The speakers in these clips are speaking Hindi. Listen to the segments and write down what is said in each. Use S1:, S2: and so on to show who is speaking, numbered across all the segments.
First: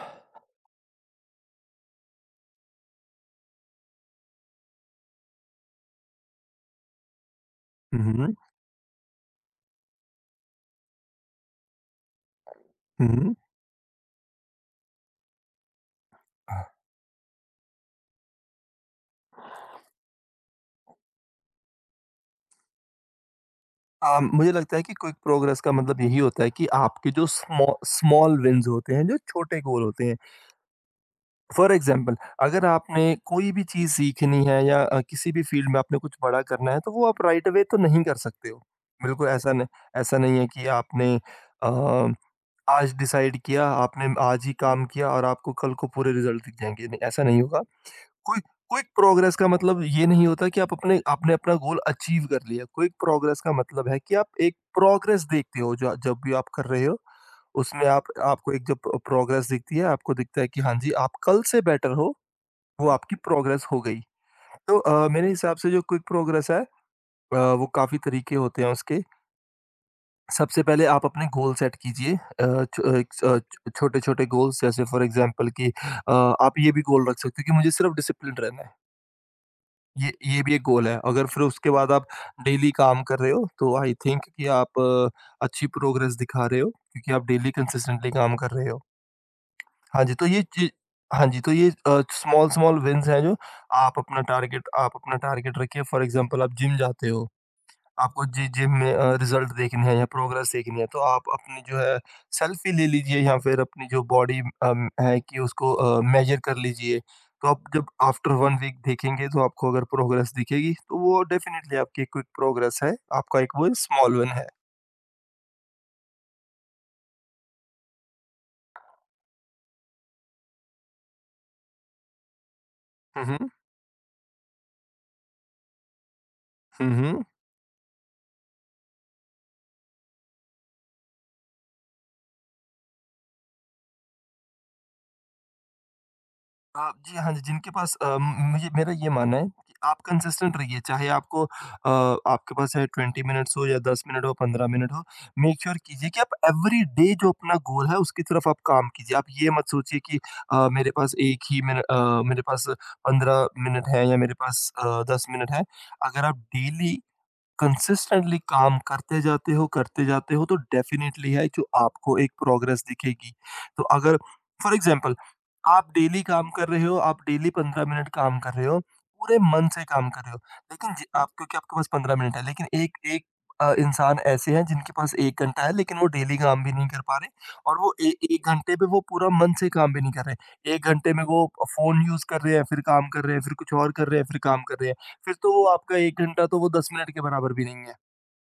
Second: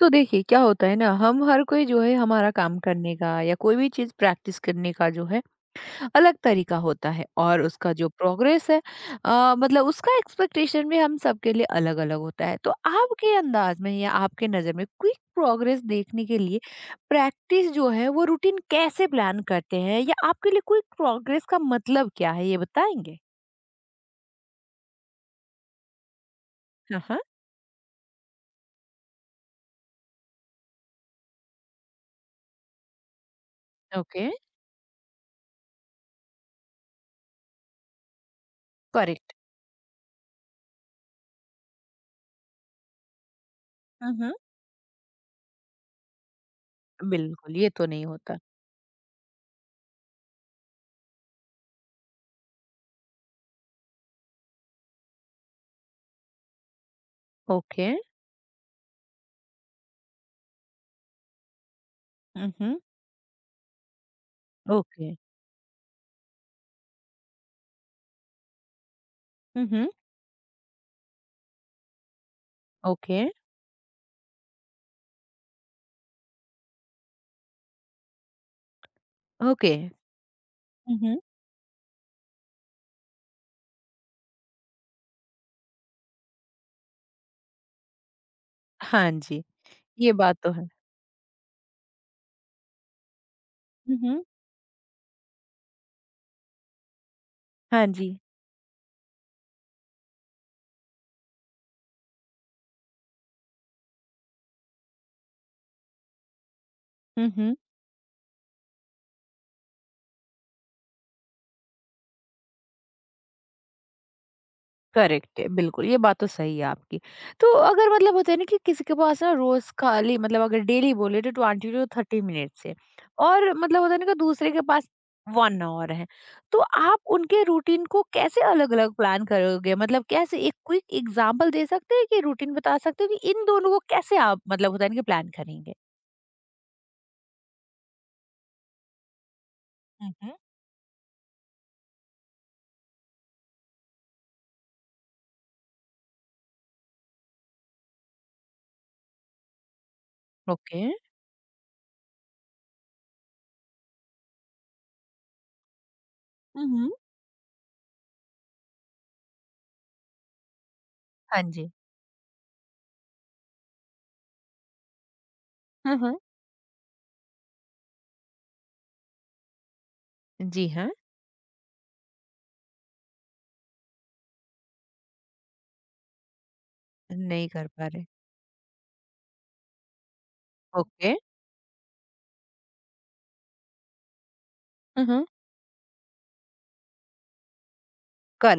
S1: तो देखिए क्या होता है ना, हम हर कोई जो है हमारा काम करने का या कोई भी चीज़ प्रैक्टिस करने का जो है अलग तरीका होता है, और उसका जो
S2: हुँ,
S1: प्रोग्रेस है मतलब उसका एक्सपेक्टेशन भी हम सबके लिए अलग अलग होता है। तो
S2: हुँ।
S1: आपके अंदाज में या आपके नज़र में क्विक प्रोग्रेस देखने के लिए प्रैक्टिस जो है वो रूटीन कैसे प्लान करते हैं, या आपके लिए क्विक प्रोग्रेस का मतलब क्या है, ये बताएंगे।
S2: मुझे लगता है कि क्विक प्रोग्रेस का मतलब यही होता है कि
S1: हाँ
S2: आपके
S1: हाँ।
S2: जो स्मॉल विन्स होते हैं, जो छोटे गोल होते हैं। फॉर एग्ज़ाम्पल, अगर आपने कोई भी चीज़
S1: ओके।
S2: सीखनी है या किसी भी फील्ड में आपने कुछ बड़ा करना है, तो वो आप राइट अवे तो नहीं कर सकते हो। बिल्कुल
S1: करेक्ट।
S2: ऐसा नहीं है कि आपने अ, आज डिसाइड किया, आपने
S1: हम्म।
S2: आज ही काम किया और आपको कल को पूरे रिज़ल्ट दिख जाएँगे। नहीं, ऐसा नहीं
S1: बिल्कुल,
S2: होगा।
S1: ये तो नहीं होता।
S2: क्विक क्विक प्रोग्रेस का मतलब ये नहीं होता कि आप अपने आपने अपना गोल अचीव कर लिया। क्विक प्रोग्रेस का मतलब है कि आप एक प्रोग्रेस देखते हो, जो जब भी आप कर रहे हो उसमें
S1: ओके।
S2: आप आपको एक जब प्रोग्रेस दिखती है, आपको दिखता है कि हाँ जी, आप कल से बेटर हो,
S1: हम्म।
S2: वो आपकी प्रोग्रेस हो गई। तो
S1: ओके।
S2: मेरे हिसाब से जो क्विक प्रोग्रेस है, वो काफी तरीके होते हैं उसके। सबसे पहले आप अपने गोल सेट कीजिए,
S1: ओके,
S2: छोटे छोटे गोल्स। जैसे फॉर एग्जांपल कि आप ये भी गोल रख सकते हो कि मुझे सिर्फ डिसिप्लिन रहना है।
S1: ओके।
S2: ये भी एक गोल है।
S1: हुँ, हुँ।
S2: अगर फिर उसके बाद आप डेली काम कर रहे हो, तो आई थिंक कि आप अच्छी प्रोग्रेस दिखा रहे हो, क्योंकि आप डेली कंसिस्टेंटली काम कर रहे हो।
S1: हाँ जी,
S2: हाँ
S1: ये
S2: जी, तो
S1: बात
S2: ये
S1: तो है।
S2: चीज़, हाँ जी, तो ये स्मॉल-स्मॉल विन्स हैं, जो
S1: हुँ, हुँ।
S2: आप अपना टारगेट रखिए। फॉर एग्ज़ाम्पल, आप जिम जाते हो।
S1: हाँ जी।
S2: आपको जि जिम में रिज़ल्ट देखने हैं या प्रोग्रेस देखनी है, तो आप अपनी जो है सेल्फ़ी ले लीजिए, या फिर अपनी जो बॉडी है कि उसको मेज़र कर लीजिए।
S1: हुँ,
S2: तो
S1: हुँ।
S2: आप जब आफ्टर 1 वीक देखेंगे, तो आपको अगर प्रोग्रेस दिखेगी, तो वो डेफ़िनिटली आपकी क्विक प्रोग्रेस है, आपका एक वो स्मॉल विन है।
S1: करेक्ट है, बिल्कुल, ये बात तो सही है आपकी। तो अगर मतलब होता है ना, कि किसी के पास ना रोज़ खाली, मतलब अगर डेली बोले, तो 20 टू 30 मिनट्स है,
S2: हुँ, हुँ।
S1: और मतलब होता है ना कि दूसरे के पास 1 ऑवर है। तो
S2: हुँ,
S1: आप
S2: हुँ।
S1: उनके रूटीन को कैसे अलग-अलग प्लान करोगे? मतलब कैसे एक क्विक एग्ज़ाम्पल दे सकते हैं कि रूटीन बता सकते हो कि इन दोनों को कैसे आप मतलब होता है ना कि प्लान करेंगे?
S2: हाँ जी, मुझे मेरा ये मानना है कि आप
S1: हुँ, हुँ।
S2: कंसिस्टेंट रहिए, चाहे आपके पास चाहे 20 मिनट्स हो या 10 मिनट हो, 15 मिनट हो, मेक श्योर कीजिए कि आप एवरी डे जो अपना गोल है, उसकी तरफ आप काम कीजिए। आप ये मत सोचिए कि
S1: ओके।
S2: मेरे पास 1 ही मिन मेरे पास 15 मिनट है, या मेरे पास 10 मिनट है। अगर आप
S1: हुँ, हुँ।
S2: डेली कंसिस्टेंटली काम करते जाते हो, करते जाते हो, तो डेफ़िनेटली
S1: हाँ
S2: है जो
S1: जी।
S2: आपको एक प्रोग्रेस दिखेगी। तो अगर फॉर एग्ज़ाम्पल आप
S1: हाँ, हाँ।
S2: डेली काम कर रहे हो, आप डेली 15 मिनट काम कर रहे हो, पूरे मन से काम कर रहे हो।
S1: जी हाँ।
S2: लेकिन ज आप, क्योंकि आपके पास 15 मिनट है, लेकिन एक एक इंसान ऐसे हैं जिनके पास 1 घंटा है, लेकिन वो डेली काम भी नहीं कर पा रहे,
S1: नहीं कर
S2: और
S1: पा
S2: वो
S1: रहे।
S2: ए 1 घंटे में वो पूरा मन से काम भी नहीं कर रहे। 1
S1: ओके।
S2: घंटे में वो फ़ोन यूज़ कर रहे हैं, फिर काम कर रहे हैं, फिर कुछ और कर रहे हैं, फिर काम कर रहे हैं।
S1: हुँ, हुँ।
S2: फिर तो वो आपका 1 घंटा, तो वो 10 मिनट के बराबर भी नहीं है,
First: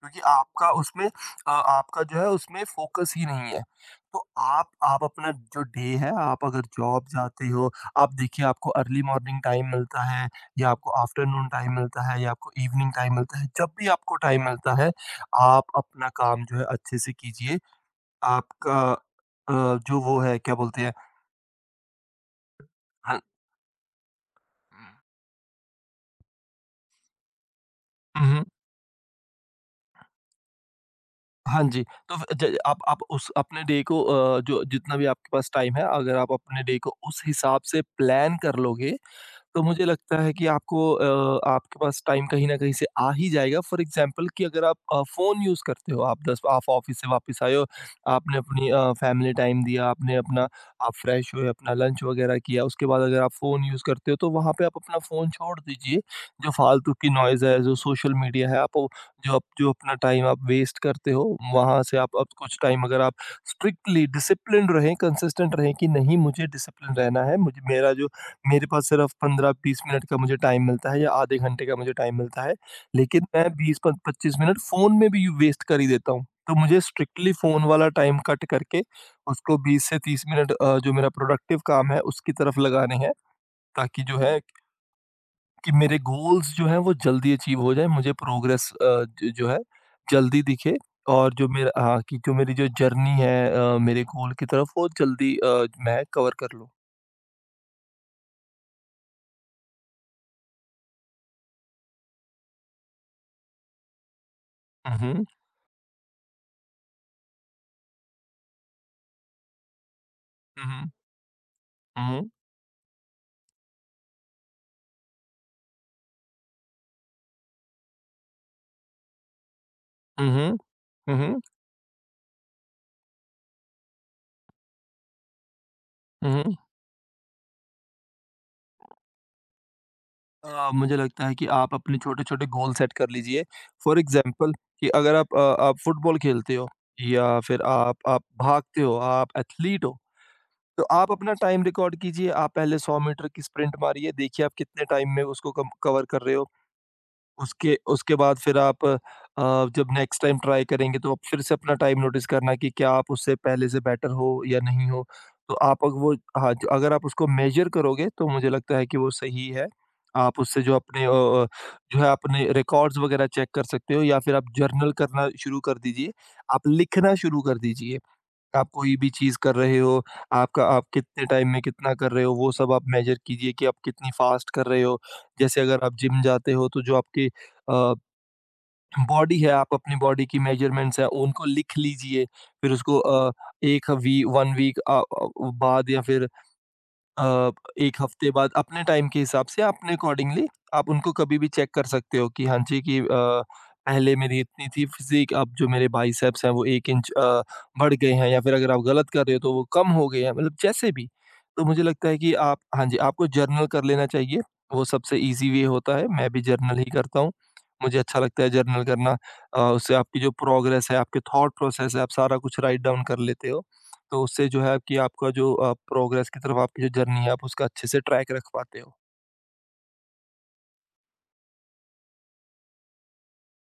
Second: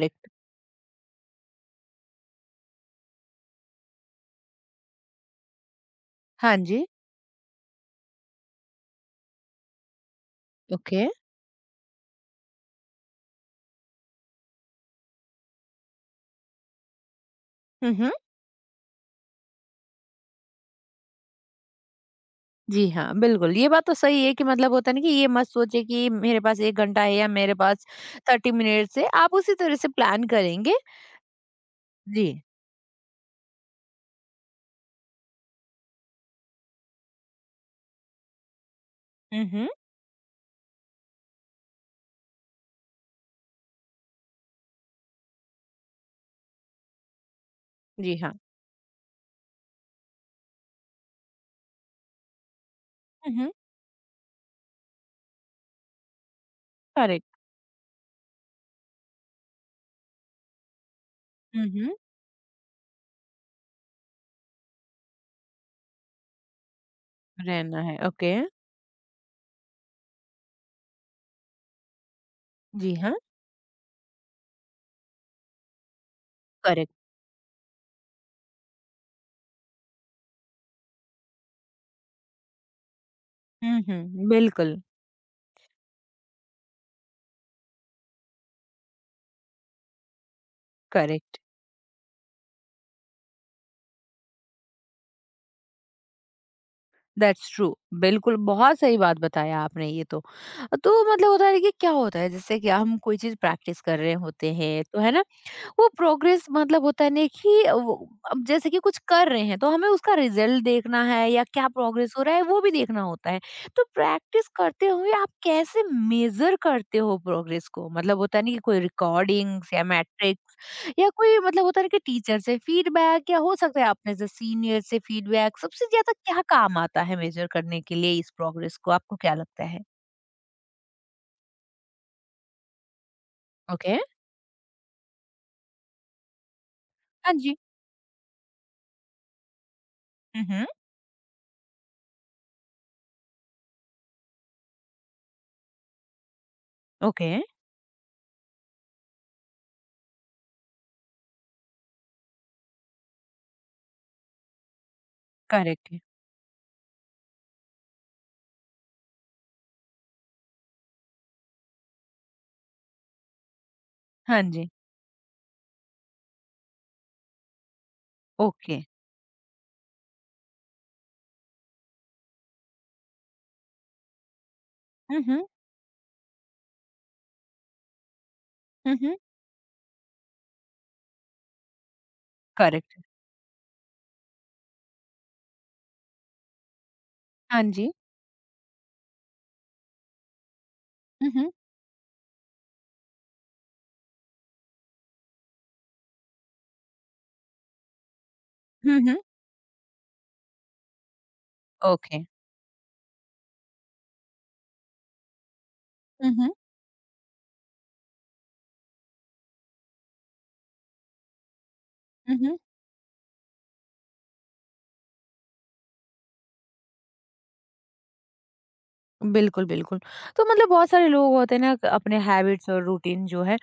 S2: क्योंकि आपका उसमें आपका जो है उसमें फ़ोकस ही नहीं है। तो आप अपना जो डे है, आप
S1: हाँ
S2: अगर
S1: जी।
S2: जॉब जाते हो, आप देखिए आपको अर्ली मॉर्निंग टाइम मिलता है, या आपको
S1: ओके।
S2: आफ्टरनून टाइम मिलता है, या आपको इवनिंग टाइम मिलता है, जब भी आपको टाइम मिलता है, आप अपना काम जो है अच्छे से कीजिए।
S1: हुँ, हुँ।
S2: आपका अ, जो वो है क्या बोलते हैं?
S1: जी हाँ,
S2: हाँ।
S1: बिल्कुल, ये बात तो सही है कि मतलब होता है ना कि ये मत सोचे कि मेरे पास 1 घंटा है या मेरे पास
S2: हुँ, हुँ।
S1: 30 मिनट्स है, आप उसी तरह से प्लान करेंगे।
S2: हाँ जी, तो
S1: जी।
S2: फ ज आप उस अपने डे को जो जितना भी आपके पास टाइम है, अगर आप अपने डे को उस हिसाब से प्लान कर लोगे,
S1: हुँ,
S2: तो
S1: हुँ।
S2: मुझे लगता है कि आपके पास टाइम कहीं न कहीं से आ ही जाएगा। फॉर एग्ज़ाम्पल, कि अगर आप फ़ोन यूज़ करते हो, आप 10 आप ऑफ़िस से वापस आए हो,
S1: जी हाँ।
S2: आपने अपनी फ़ैमिली टाइम दिया, आपने अपना आप फ्रेश हुए, अपना लंच वग़ैरह किया, उसके बाद अगर आप
S1: हुँ, हुँ,
S2: फ़ोन यूज़ करते हो, तो वहाँ पे आप अपना फ़ोन छोड़ दीजिए। जो फ़ालतू की
S1: करेक्ट।
S2: नॉइज़ है, जो सोशल मीडिया है, जो आप जो अपना टाइम आप वेस्ट करते हो,
S1: हुँ,
S2: वहाँ
S1: हुँ,
S2: से आप अब कुछ टाइम, अगर आप स्ट्रिक्टली डिसिप्लिन्ड रहें, कंसिस्टेंट रहें कि नहीं, मुझे डिसिप्लिन रहना है। मुझे
S1: रहना
S2: मेरा
S1: है,
S2: जो
S1: ओके।
S2: मेरे पास सिर्फ 15-20 मिनट का मुझे टाइम मिलता है, या आधे घंटे का मुझे टाइम मिलता है,
S1: जी हाँ,
S2: लेकिन मैं 20 प 25 मिनट फ़ोन में भी वेस्ट कर ही देता हूँ। तो मुझे
S1: करेक्ट।
S2: स्ट्रिक्टली फ़ोन वाला टाइम कट करके उसको 20 से 30 मिनट जो मेरा प्रोडक्टिव काम है उसकी तरफ लगाने हैं,
S1: हुँ,
S2: ताकि जो
S1: हुँ,
S2: है
S1: बिल्कुल,
S2: कि मेरे गोल्स जो हैं वो जल्दी अचीव हो जाएँ, मुझे प्रोग्रेस ज जो है जल्दी दिखे, और
S1: करेक्ट।
S2: जो मेरा हाँ, कि जो मेरी जो जर्नी है, मेरे गोल की तरफ वो जल्दी, मैं कवर कर लूँ।
S1: दैट्स ट्रू, बिल्कुल, बहुत सही बात बताया आपने ये तो। तो मतलब होता है कि क्या होता है जैसे कि हम कोई चीज प्रैक्टिस कर रहे होते हैं
S2: हुँ,
S1: तो है ना,
S2: हुँ।
S1: वो प्रोग्रेस मतलब होता है ना कि वो- अब जैसे कि कुछ कर रहे हैं तो हमें उसका रिजल्ट
S2: हुँ, हुँ।
S1: देखना है, या क्या प्रोग्रेस
S2: हुँ,
S1: हो
S2: हुँ।
S1: रहा है वो भी देखना होता है। तो प्रैक्टिस करते हुए आप कैसे मेजर करते हो प्रोग्रेस को, मतलब होता है ना कि कोई रिकॉर्डिंग्स या
S2: हुँ,
S1: मैट्रिक्स
S2: हुँ।
S1: या
S2: हुँ,
S1: कोई
S2: हुँ।
S1: मतलब होता है ना कि टीचर से फीडबैक, या हो सकता है आपने जैसे सीनियर से फीडबैक, सबसे ज्यादा क्या
S2: हुँ।
S1: काम आता है मेजर करने के लिए इस प्रोग्रेस को, आपको क्या लगता है?
S2: मुझे लगता है कि आप अपने छोटे-छोटे गोल सेट कर लीजिए।
S1: ओके।
S2: फॉर एग्ज़ाम्पल, कि अगर आप फुटबॉल खेलते हो,
S1: हाँ
S2: या
S1: जी।
S2: फिर आप भागते हो, आप एथलीट हो,
S1: हम्म।
S2: तो आप अपना टाइम रिकॉर्ड कीजिए। आप पहले 100 मीटर की स्प्रिंट मारिए, देखिए आप कितने टाइम में उसको कम कवर कर रहे हो।
S1: ओके।
S2: उसके उसके बाद फिर आप जब नेक्स्ट टाइम ट्राई करेंगे, तो आप फिर से अपना टाइम नोटिस करना कि क्या आप उससे पहले से बेटर हो या नहीं हो। तो आप
S1: करेक्ट
S2: अग
S1: है।
S2: वो हाँ, ज अगर आप उसको मेज़र करोगे, तो मुझे लगता है कि वो सही है। आप उससे जो है अपने रिकॉर्ड्स वगैरह चेक कर सकते हो, या फिर
S1: हाँ
S2: आप
S1: जी।
S2: जर्नल करना शुरू कर दीजिए। आप लिखना शुरू कर दीजिए। आप
S1: ओके।
S2: कोई भी चीज़ कर रहे हो, आपका आप कितने टाइम में कितना कर रहे हो, वो सब आप मेज़र कीजिए कि आप कितनी फ़ास्ट कर रहे हो।
S1: हम्म।
S2: जैसे अगर आप जिम जाते हो, तो जो आपकी
S1: हम्म।
S2: बॉडी है, आप अपनी बॉडी की मेज़रमेंट्स हैं उनको लिख लीजिए। फिर
S1: करेक्ट
S2: उसको
S1: है।
S2: 1 वी 1 वीक बाद, या फिर अ,
S1: हाँ जी।
S2: 1 हफ्ते बाद, अपने टाइम के हिसाब से अपने अकॉर्डिंगली आप उनको कभी भी
S1: हम्म।
S2: चेक कर सकते हो, कि हाँ जी, कि पहले मेरी इतनी थी फ़िज़ीक, अब जो मेरे बाइसेप्स हैं वो 1 इंच बढ़ गए हैं, या फिर अगर आप गलत
S1: हम्म।
S2: कर रहे हो तो वो कम हो गए हैं, मतलब जैसे भी। तो मुझे लगता है
S1: ओके।
S2: कि आप हाँ जी, आपको जर्नल कर लेना चाहिए, वो सबसे ईज़ी वे होता है, मैं भी
S1: हम्म।
S2: जर्नल ही करता हूँ। मुझे अच्छा लगता है जर्नल करना। उससे आपकी जो प्रोग्रेस है, आपके थॉट प्रोसेस है, आप सारा कुछ राइट डाउन कर लेते हो। तो उससे जो है कि आपका जो प्रोग्रेस की तरफ आपकी जो जर्नी है आप उसका अच्छे से ट्रैक रख पाते हो।
S1: बिल्कुल, बिल्कुल। तो मतलब बहुत सारे लोग होते हैं ना, अपने हैबिट्स और रूटीन जो है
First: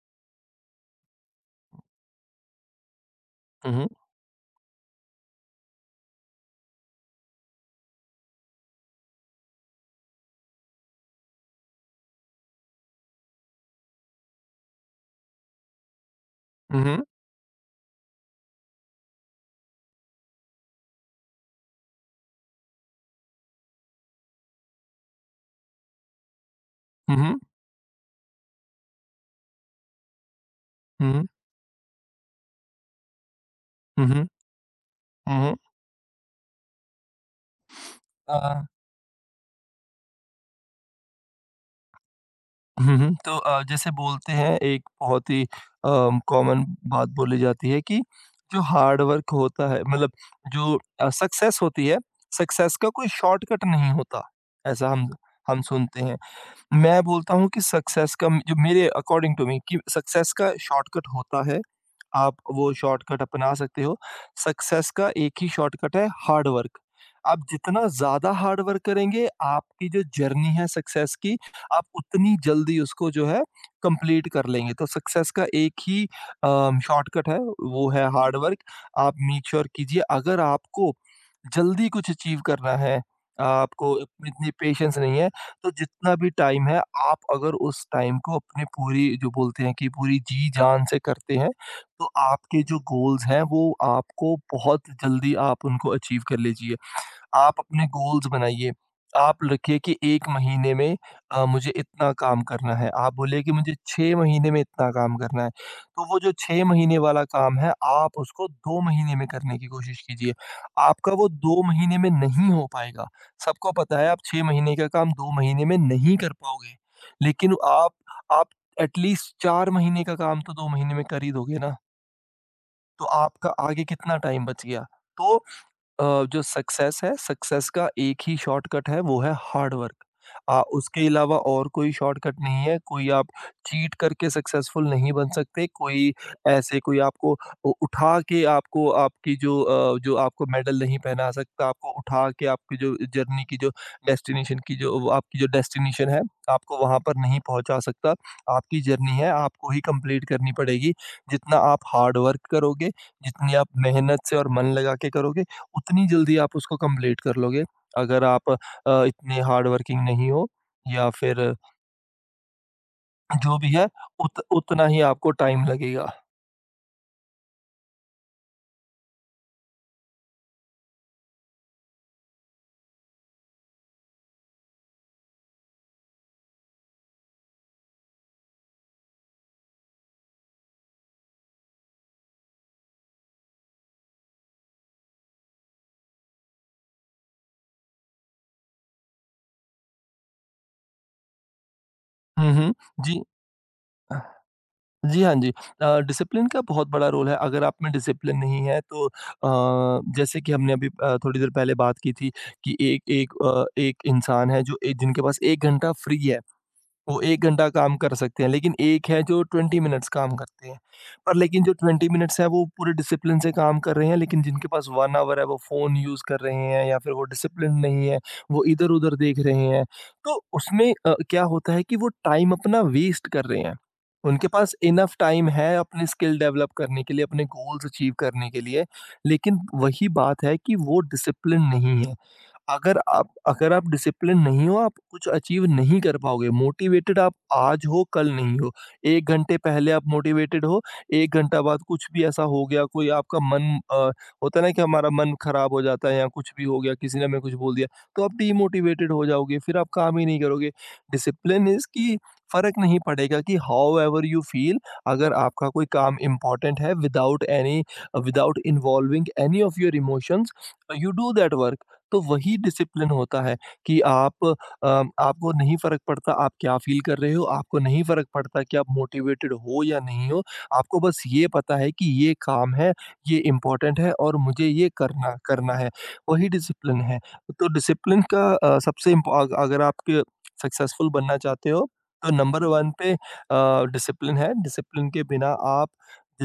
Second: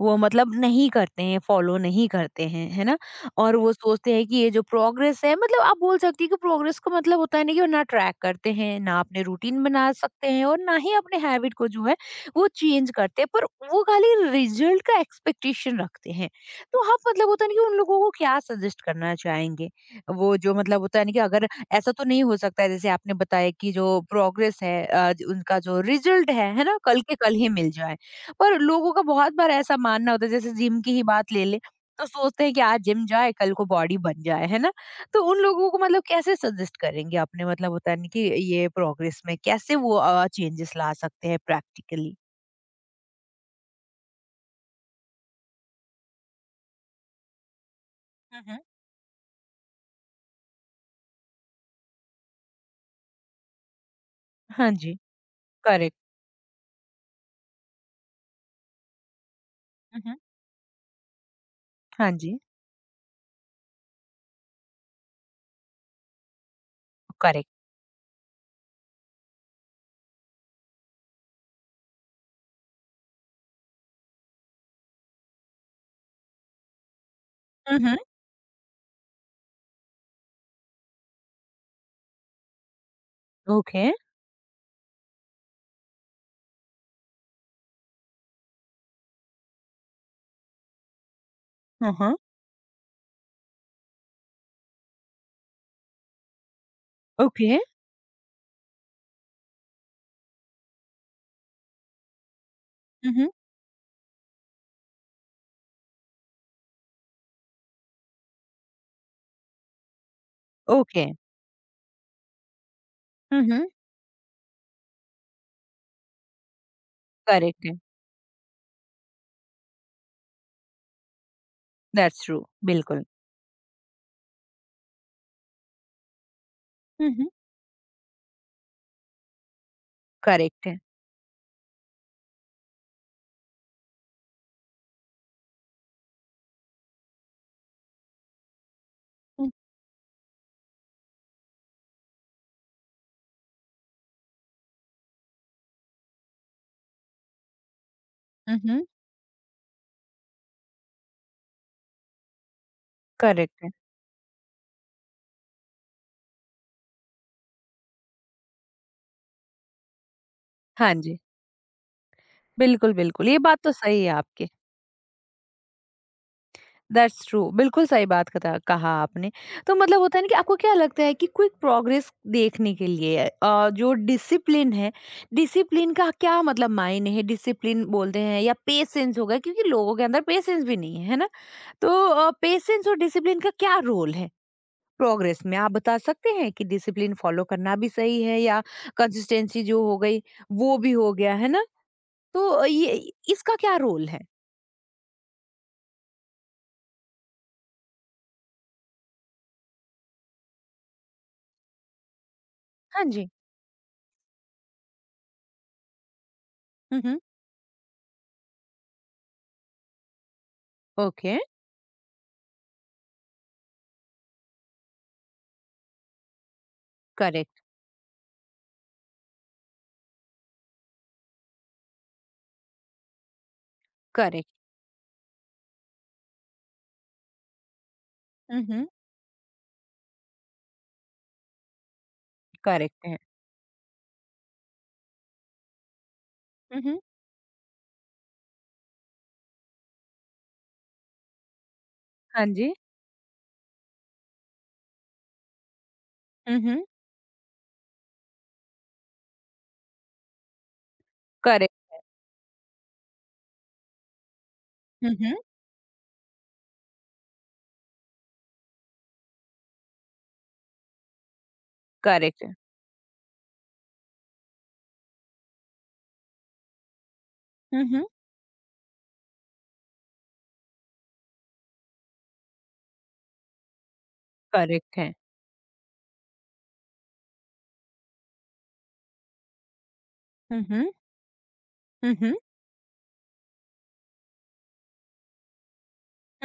S1: वो मतलब नहीं करते हैं, फॉलो नहीं करते हैं, है ना? और वो
S2: हुँ, हुँ।
S1: सोचते हैं कि ये जो प्रोग्रेस है, मतलब आप बोल सकती हैं कि प्रोग्रेस का मतलब होता है ना कि वो ना ट्रैक करते हैं, ना अपने रूटीन बना सकते हैं, और ना ही अपने हैबिट को जो है वो चेंज करते हैं, पर वो खाली रिजल्ट का एक्सपेक्टेशन रखते हैं। तो
S2: हुँ,
S1: आप
S2: हुँ,
S1: मतलब होता है ना कि उन लोगों को क्या सजेस्ट करना चाहेंगे? वो जो मतलब होता है ना कि अगर ऐसा तो नहीं हो सकता है जैसे आपने बताया कि जो प्रोग्रेस है उनका जो रिजल्ट है ना? कल के कल
S2: हुँ,
S1: ही मिल जाए। पर लोगों का बहुत बार ऐसा मानना होता है, जैसे जिम की ही बात ले लें, तो सोचते हैं कि आज जिम जाए कल को बॉडी
S2: हुँ,
S1: बन
S2: हुँ,
S1: जाए, है ना? तो उन
S2: हुँ।
S1: लोगों को मतलब कैसे सजेस्ट करेंगे आपने, मतलब होता है ना कि
S2: अ,
S1: ये प्रोग्रेस में कैसे वो चेंजेस ला सकते हैं प्रैक्टिकली?
S2: हुँ, हुँ। तो जैसे बोलते हैं एक बहुत ही कॉमन बात बोली जाती है कि
S1: हुँ,
S2: जो
S1: हुँ।
S2: हार्ड वर्क होता है, मतलब जो सक्सेस होती है, सक्सेस का कोई शॉर्टकट नहीं होता।
S1: हाँ
S2: ऐसा
S1: जी।
S2: हम
S1: करेक्ट।
S2: सुनते हैं। मैं बोलता हूँ कि सक्सेस का जो मेरे अकॉर्डिंग टू मी कि
S1: हुँ, हुँ।
S2: सक्सेस का शॉर्टकट होता है,
S1: हाँ
S2: आप
S1: जी।
S2: वो शॉर्टकट अपना सकते हो। सक्सेस का एक ही शॉर्टकट है, हार्ड वर्क। आप
S1: करेक्ट।
S2: जितना ज़्यादा हार्ड वर्क करेंगे, आपकी जो जर्नी है सक्सेस की, आप उतनी जल्दी उसको जो है कंप्लीट कर लेंगे। तो सक्सेस का एक ही शॉर्टकट है,
S1: हुँ,
S2: वो
S1: हुँ।
S2: है हार्ड वर्क। आप मेक श्योर कीजिए, अगर आपको जल्दी कुछ अचीव करना है,
S1: ओके।
S2: आपको इतनी पेशेंस नहीं है, तो जितना भी टाइम है, आप अगर उस टाइम को अपनी पूरी जो बोलते हैं कि पूरी जी-जान से करते हैं,
S1: हाँ,
S2: तो
S1: हाँ।
S2: आपके जो गोल्स हैं वो आपको बहुत जल्दी आप उनको अचीव कर लीजिए।
S1: ओके।
S2: आप अपने गोल्स बनाइए। आप रखिए कि 1 महीने में मुझे इतना काम करना है।
S1: हुँ,
S2: आप
S1: हुँ।
S2: बोलिए कि मुझे 6 महीने में इतना काम करना है। तो वो जो 6 महीने वाला काम है आप उसको 2 महीने में करने की कोशिश कीजिए।
S1: ओके।
S2: आपका वो 2 महीने में नहीं हो पाएगा।
S1: हुँ, हुँ।
S2: सबको पता है आप 6 महीने का काम 2 महीने में नहीं कर पाओगे। लेकिन
S1: करेक्ट है।
S2: आप एटलीस्ट 4 महीने का काम तो 2 महीने में कर ही दोगे ना।
S1: दैट्स ट्रू, बिल्कुल।
S2: तो आपका आगे कितना टाइम बच गया? तो जो सक्सेस
S1: हुँ,
S2: है,
S1: हुँ।
S2: सक्सेस का एक ही शॉर्टकट है, वो है हार्ड वर्क।
S1: करेक्ट है।
S2: उसके अलावा और कोई शॉर्टकट नहीं है, कोई आप चीट करके सक्सेसफुल नहीं बन सकते, कोई ऐसे कोई आपको उ उठा के आपको आपकी
S1: हुँ,
S2: जो जो आपको मेडल नहीं पहना सकता, आपको उठा के आपकी जो जर्नी की जो डेस्टिनेशन की जो वो आपकी जो डेस्टिनेशन है, आपको वहाँ पर नहीं पहुँचा सकता। आपकी
S1: उहुँ।
S2: जर्नी है, आपको ही कंप्लीट करनी पड़ेगी। जितना आप हार्ड वर्क करोगे,
S1: करेक्ट
S2: जितनी आप
S1: है।
S2: मेहनत से और मन लगा के करोगे उतनी जल्दी आप उसको कंप्लीट कर लोगे। अगर आप इतने हार्ड वर्किंग नहीं हो
S1: हाँ
S2: या
S1: जी,
S2: फिर
S1: बिल्कुल, बिल्कुल। ये
S2: जो
S1: बात तो
S2: भी है
S1: सही है
S2: उत
S1: आपकी।
S2: उतना ही आपको टाइम लगेगा।
S1: That's true. बिल्कुल सही बात कता कहा आपने। तो मतलब होता है ना कि आपको क्या लगता है कि क्विक प्रोग्रेस देखने के लिए जो डिसिप्लिन है, डिसिप्लिन का क्या मतलब मायने है? डिसिप्लिन बोलते हैं या पेशेंस हो गया, क्योंकि लोगों के अंदर पेशेंस भी नहीं है, है ना? तो पेशेंस और डिसिप्लिन का क्या रोल है? प्रोग्रेस में आप बता सकते हैं कि डिसिप्लिन फॉलो करना भी सही है या कंसिस्टेंसी जो हो गई वो भी हो गया, है ना?
S2: हुँ,
S1: तो
S2: हुँ।
S1: ये
S2: जी।
S1: इसका क्या रोल है?
S2: जी, हाँ जी। डिसिप्लिन का बहुत बड़ा रोल है। अगर आप में डिसिप्लिन नहीं है तो जैसे कि हमने अभी थोड़ी देर पहले बात की थी कि एक
S1: हाँ जी।
S2: एक अ, एक इंसान है जो ए जिनके पास 1 घंटा फ्री है।
S1: हम्म।
S2: वो 1 घंटा काम कर सकते हैं, लेकिन एक है जो 20 मिनट्स काम करते हैं।
S1: ओके।
S2: पर लेकिन जो 20 मिनट्स है वो पूरे डिसिप्लिन से काम कर रहे हैं, लेकिन जिनके पास 1 आवर है वो फ़ोन यूज़ कर रहे हैं या फिर वो
S1: करेक्ट।
S2: डिसिप्लिन नहीं है, वो इधर-उधर देख रहे हैं। तो उसमें क्या होता है कि वो टाइम अपना वेस्ट कर रहे हैं। उनके
S1: करेक्ट।
S2: पास इनफ टाइम है अपने स्किल डेवलप करने के लिए, अपने गोल्स अचीव करने के लिए,
S1: हम्म।
S2: लेकिन वही बात है कि वो डिसिप्लिन नहीं है।
S1: करेक्ट
S2: अगर
S1: है।
S2: आप अगर आप डिसिप्लिन नहीं हो, आप कुछ अचीव नहीं कर पाओगे।
S1: हम्म।
S2: मोटिवेटेड आप आज हो, कल नहीं हो। 1 घंटे पहले आप मोटिवेटेड हो, 1 घंटा बाद कुछ भी ऐसा
S1: हाँ
S2: हो
S1: जी।
S2: गया, कोई आपका मन होता है ना कि हमारा मन खराब हो जाता है या कुछ भी हो
S1: हम्म।
S2: गया, किसी ने हमें कुछ बोल दिया, तो आप डीमोटिवेटेड हो जाओगे, फिर आप काम ही नहीं करोगे। Discipline
S1: correct.
S2: इज़ कि फ़र्क नहीं पड़ेगा कि हाउ एवर यू फ़ील अगर
S1: हम्म।
S2: आपका कोई काम इम्पोर्टेंट है without involving any of your emotions, you do that work. तो
S1: करेक्ट है।
S2: वही डिसिप्लिन होता है कि आप आपको नहीं फ़र्क पड़ता आप क्या फ़ील कर रहे हो, आपको नहीं
S1: हम्म।
S2: फ़र्क पड़ता कि आप मोटिवेटेड हो या नहीं हो, आपको बस ये पता है कि ये काम है, ये इम्पोर्टेंट है और मुझे ये
S1: करेक्ट है।
S2: करना करना है, वही डिसिप्लिन है। तो डिसिप्लिन का सबसे इम्प अग अगर आप
S1: हम्म।
S2: सक्सेसफुल बनना चाहते हो, तो
S1: हम्म।
S2: नंबर 1 पे डिसिप्लिन है, डिसिप्लिन के बिना आप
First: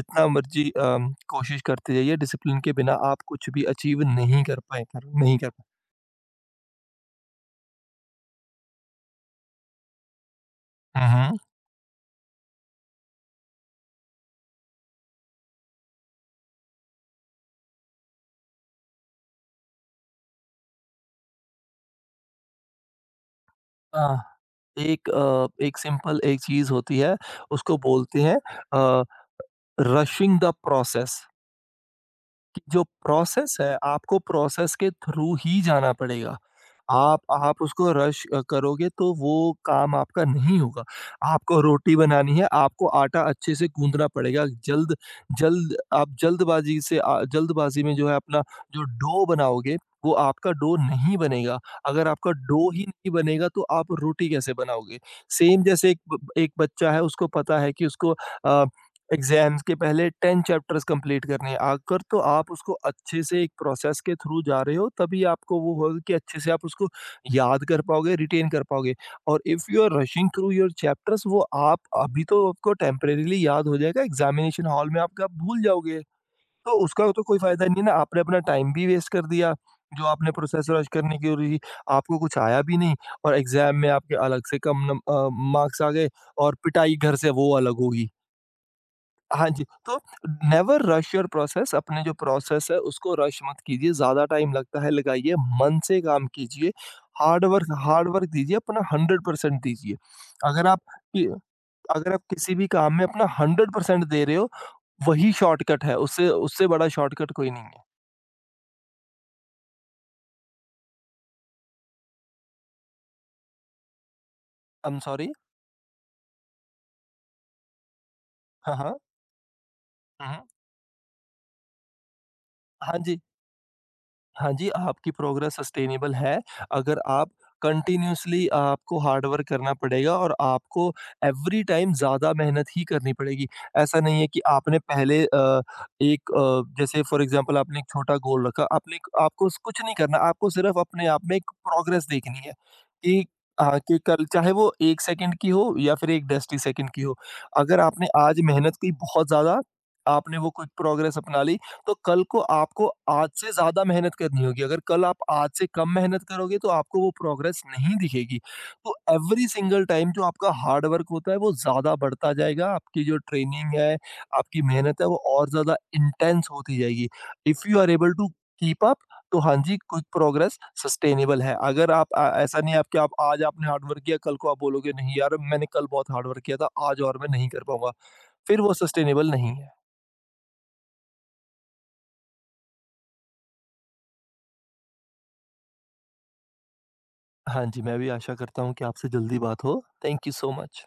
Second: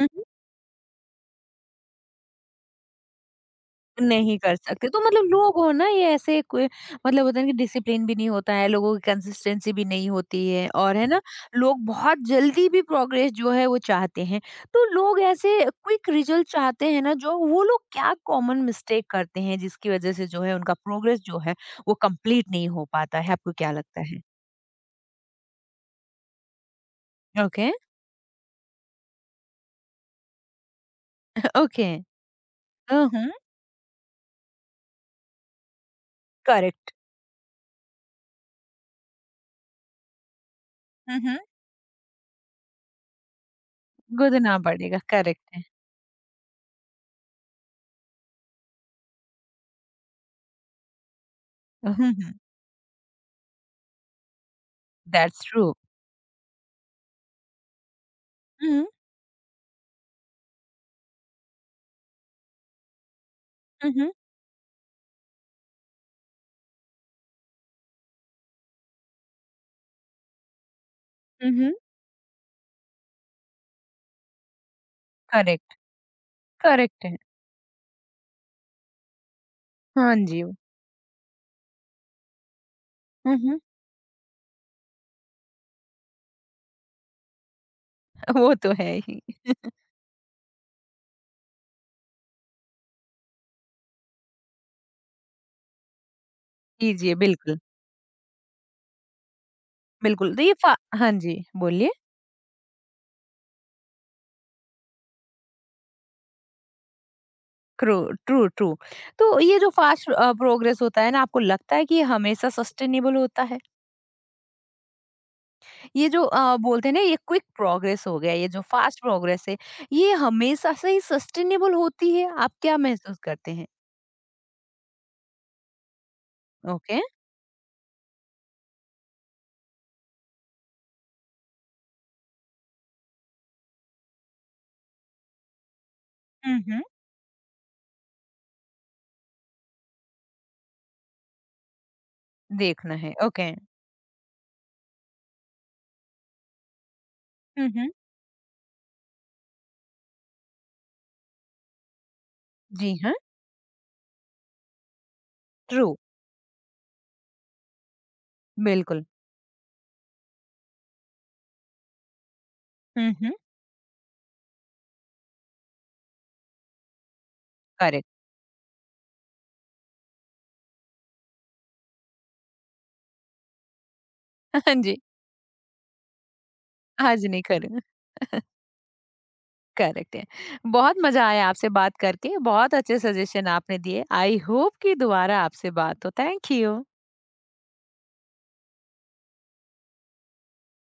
S1: हम्म।
S2: मर्ज़ी कोशिश करते जाइए, डिसिप्लिन के बिना आप कुछ भी अचीव
S1: नहीं
S2: नहीं
S1: कर
S2: कर पाए
S1: सकते। तो
S2: कर
S1: मतलब
S2: नहीं कर
S1: लोग हो ना ये ऐसे कोई, मतलब होता है ना कि डिसिप्लिन भी नहीं होता है, लोगों की कंसिस्टेंसी भी नहीं होती है, और है
S2: हुँ,
S1: ना,
S2: हुँ।
S1: लोग बहुत जल्दी भी प्रोग्रेस जो है वो चाहते हैं। तो लोग ऐसे क्विक रिजल्ट चाहते हैं ना, जो वो लोग क्या कॉमन मिस्टेक करते हैं जिसकी वज़ह से जो है उनका प्रोग्रेस जो है वो कंप्लीट नहीं हो पाता है? आपको क्या लगता
S2: हाँ,
S1: है?
S2: एक एक सिंपल एक चीज़ होती है,
S1: ओके,
S2: उसको बोलते हैं अ, रशिंग द प्रोसेस
S1: ओके।
S2: कि जो
S1: हुँ, हुँ।
S2: प्रोसेस है, आपको प्रोसेस के थ्रू ही जाना पड़ेगा।
S1: करेक्ट।
S2: आप आप उसको रश करोगे तो वो काम आपका नहीं होगा।
S1: हुँ, हुँ।
S2: आपको रोटी बनानी है, आपको आटा अच्छे से गूँथना पड़ेगा।
S1: गूँदना
S2: जल्द
S1: पड़ेगा, करेक्ट है।
S2: जल्द आप जल्दबाज़ी से जल्दबाज़ी में जो है अपना जो डो बनाओगे, वो आपका डो नहीं बनेगा।
S1: हुँ,
S2: अगर आपका
S1: हुँ।
S2: डो ही नहीं बनेगा तो आप रोटी कैसे बनाओगे?
S1: That's
S2: same
S1: true.
S2: जैसे एक बच्चा है उसको पता है कि उसको अ
S1: हुँ,
S2: एग्ज़ाम्स के पहले 10 चैप्टर्स कंप्लीट करने हैं। अगर तो आप उसको अच्छे से एक
S1: हुँ,
S2: प्रोसेस
S1: हुँ,
S2: के थ्रू जा रहे हो, तभी आपको वो होगा कि अच्छे से आप उसको याद कर पाओगे, रिटेन कर पाओगे और if you are rushing through your chapters वो
S1: हुँ, हुँ।
S2: आप अभी तो आपको टेम्परेरीली याद हो जाएगा, एग्ज़ामिनेशन हॉल में आपका आप भूल
S1: करेक्ट।
S2: जाओगे। तो
S1: करेक्ट
S2: उसका
S1: है।
S2: तो कोई फ़ायदा नहीं है ना, आपने अपना टाइम भी वेस्ट कर दिया, जो
S1: हाँ
S2: आपने
S1: जी।
S2: प्रोसेस रश करने की रही, आपको कुछ आया भी नहीं
S1: हुँ,
S2: और
S1: हुँ।
S2: एग्ज़ाम में आपके अलग से कम मार्क्स आ गए और पिटाई घर से वो अलग होगी।
S1: वो तो है ही।
S2: हाँ जी, तो नेवर रश योर प्रोसेस अपने जो प्रोसेस है उसको रश मत कीजिए, ज़्यादा टाइम लगता है लगाइए, मन से काम कीजिए,
S1: जी, जी,
S2: हार्ड
S1: बिल्कुल,
S2: वर्क हार्ड वर्क दीजिए, अपना 100% दीजिए।
S1: बिल्कुल। तो ये
S2: अगर
S1: फा
S2: आप
S1: हाँ
S2: कि
S1: जी, बोलिए।
S2: अगर आप किसी भी काम में अपना 100% दे रहे हो, वही शॉर्टकट है, उससे उससे बड़ा शॉर्टकट कोई नहीं है।
S1: क्रू ट्रू, ट्रू। तो ये जो फ़ास्ट प्रोग्रेस होता है ना, आपको लगता है कि ये हमेशा सस्टेनेबल होता है?
S2: I am sorry.
S1: ये जो बोलते हैं ना, ये क्विक प्रोग्रेस हो गया, ये जो
S2: हाँ, हाँ।
S1: फ़ास्ट प्रोग्रेस है, ये
S2: हुँ, हुँ।
S1: हमेशा से ही सस्टेनेबल होती है? आप क्या
S2: हाँ
S1: महसूस
S2: जी।
S1: करते हैं?
S2: हाँ जी, आपकी प्रोग्रेस सस्टेनेबल है,
S1: ओके।
S2: अगर आप कंटिन्यूअसली आपको हार्ड वर्क करना पड़ेगा और आपको एवरी टाइम ज़्यादा मेहनत ही करनी पड़ेगी। ऐसा नहीं है कि आपने पहले
S1: हुँ, हुँ।
S2: जैसे फॉर एग्ज़ाम्पल आपने एक छोटा गोल रखा, आपने एक आपको कुछ नहीं करना, आपको सिर्फ़ अपने आप में एक प्रोग्रेस देखनी है
S1: देखना है,
S2: कि
S1: ओके।
S2: हाँ, कि कल चाहे वो 1 सेकंड की हो या फिर 1 डेसीसेकंड की हो।
S1: हुँ,
S2: अगर
S1: हुँ।
S2: आपने आज मेहनत की बहुत ज़्यादा, आपने वो कुछ प्रोग्रेस अपना ली, तो कल को आपको
S1: जी हाँ,
S2: आज से ज़्यादा मेहनत करनी होगी। अगर कल आप आज से
S1: ट्रू।
S2: कम मेहनत करोगे तो आपको वो प्रोग्रेस नहीं दिखेगी। तो
S1: बिल्कुल।
S2: एवरी सिंगल टाइम जो आपका हार्ड वर्क होता है वो ज़्यादा बढ़ता जाएगा। आपकी
S1: हुँ,
S2: जो
S1: हुँ।
S2: ट्रेनिंग है, आपकी मेहनत है वो और ज़्यादा इंटेंस होती जाएगी। If you are able
S1: correct.
S2: To keep up तो हाँ जी, कुछ प्रोग्रेस सस्टेनेबल है। अगर आप ऐसा नहीं है कि आप आज आपने हार्ड वर्क किया, कल को आप
S1: हाँ
S2: बोलोगे
S1: जी।
S2: नहीं यार मैंने कल बहुत हार्ड वर्क किया था, आज
S1: हाँ
S2: और
S1: जी,
S2: मैं
S1: नहीं
S2: नहीं कर
S1: करे।
S2: पाऊँगा। फिर वो सस्टेनेबल नहीं है।
S1: करेक्ट है। बहुत मज़ा आया आपसे बात करके। बहुत अच्छे सजेशन आपने दिए। आई होप कि दोबारा आपसे बात हो। Thank you.
S2: हाँ जी, मैं भी आशा करता हूँ कि आपसे जल्दी बात हो। Thank you so much.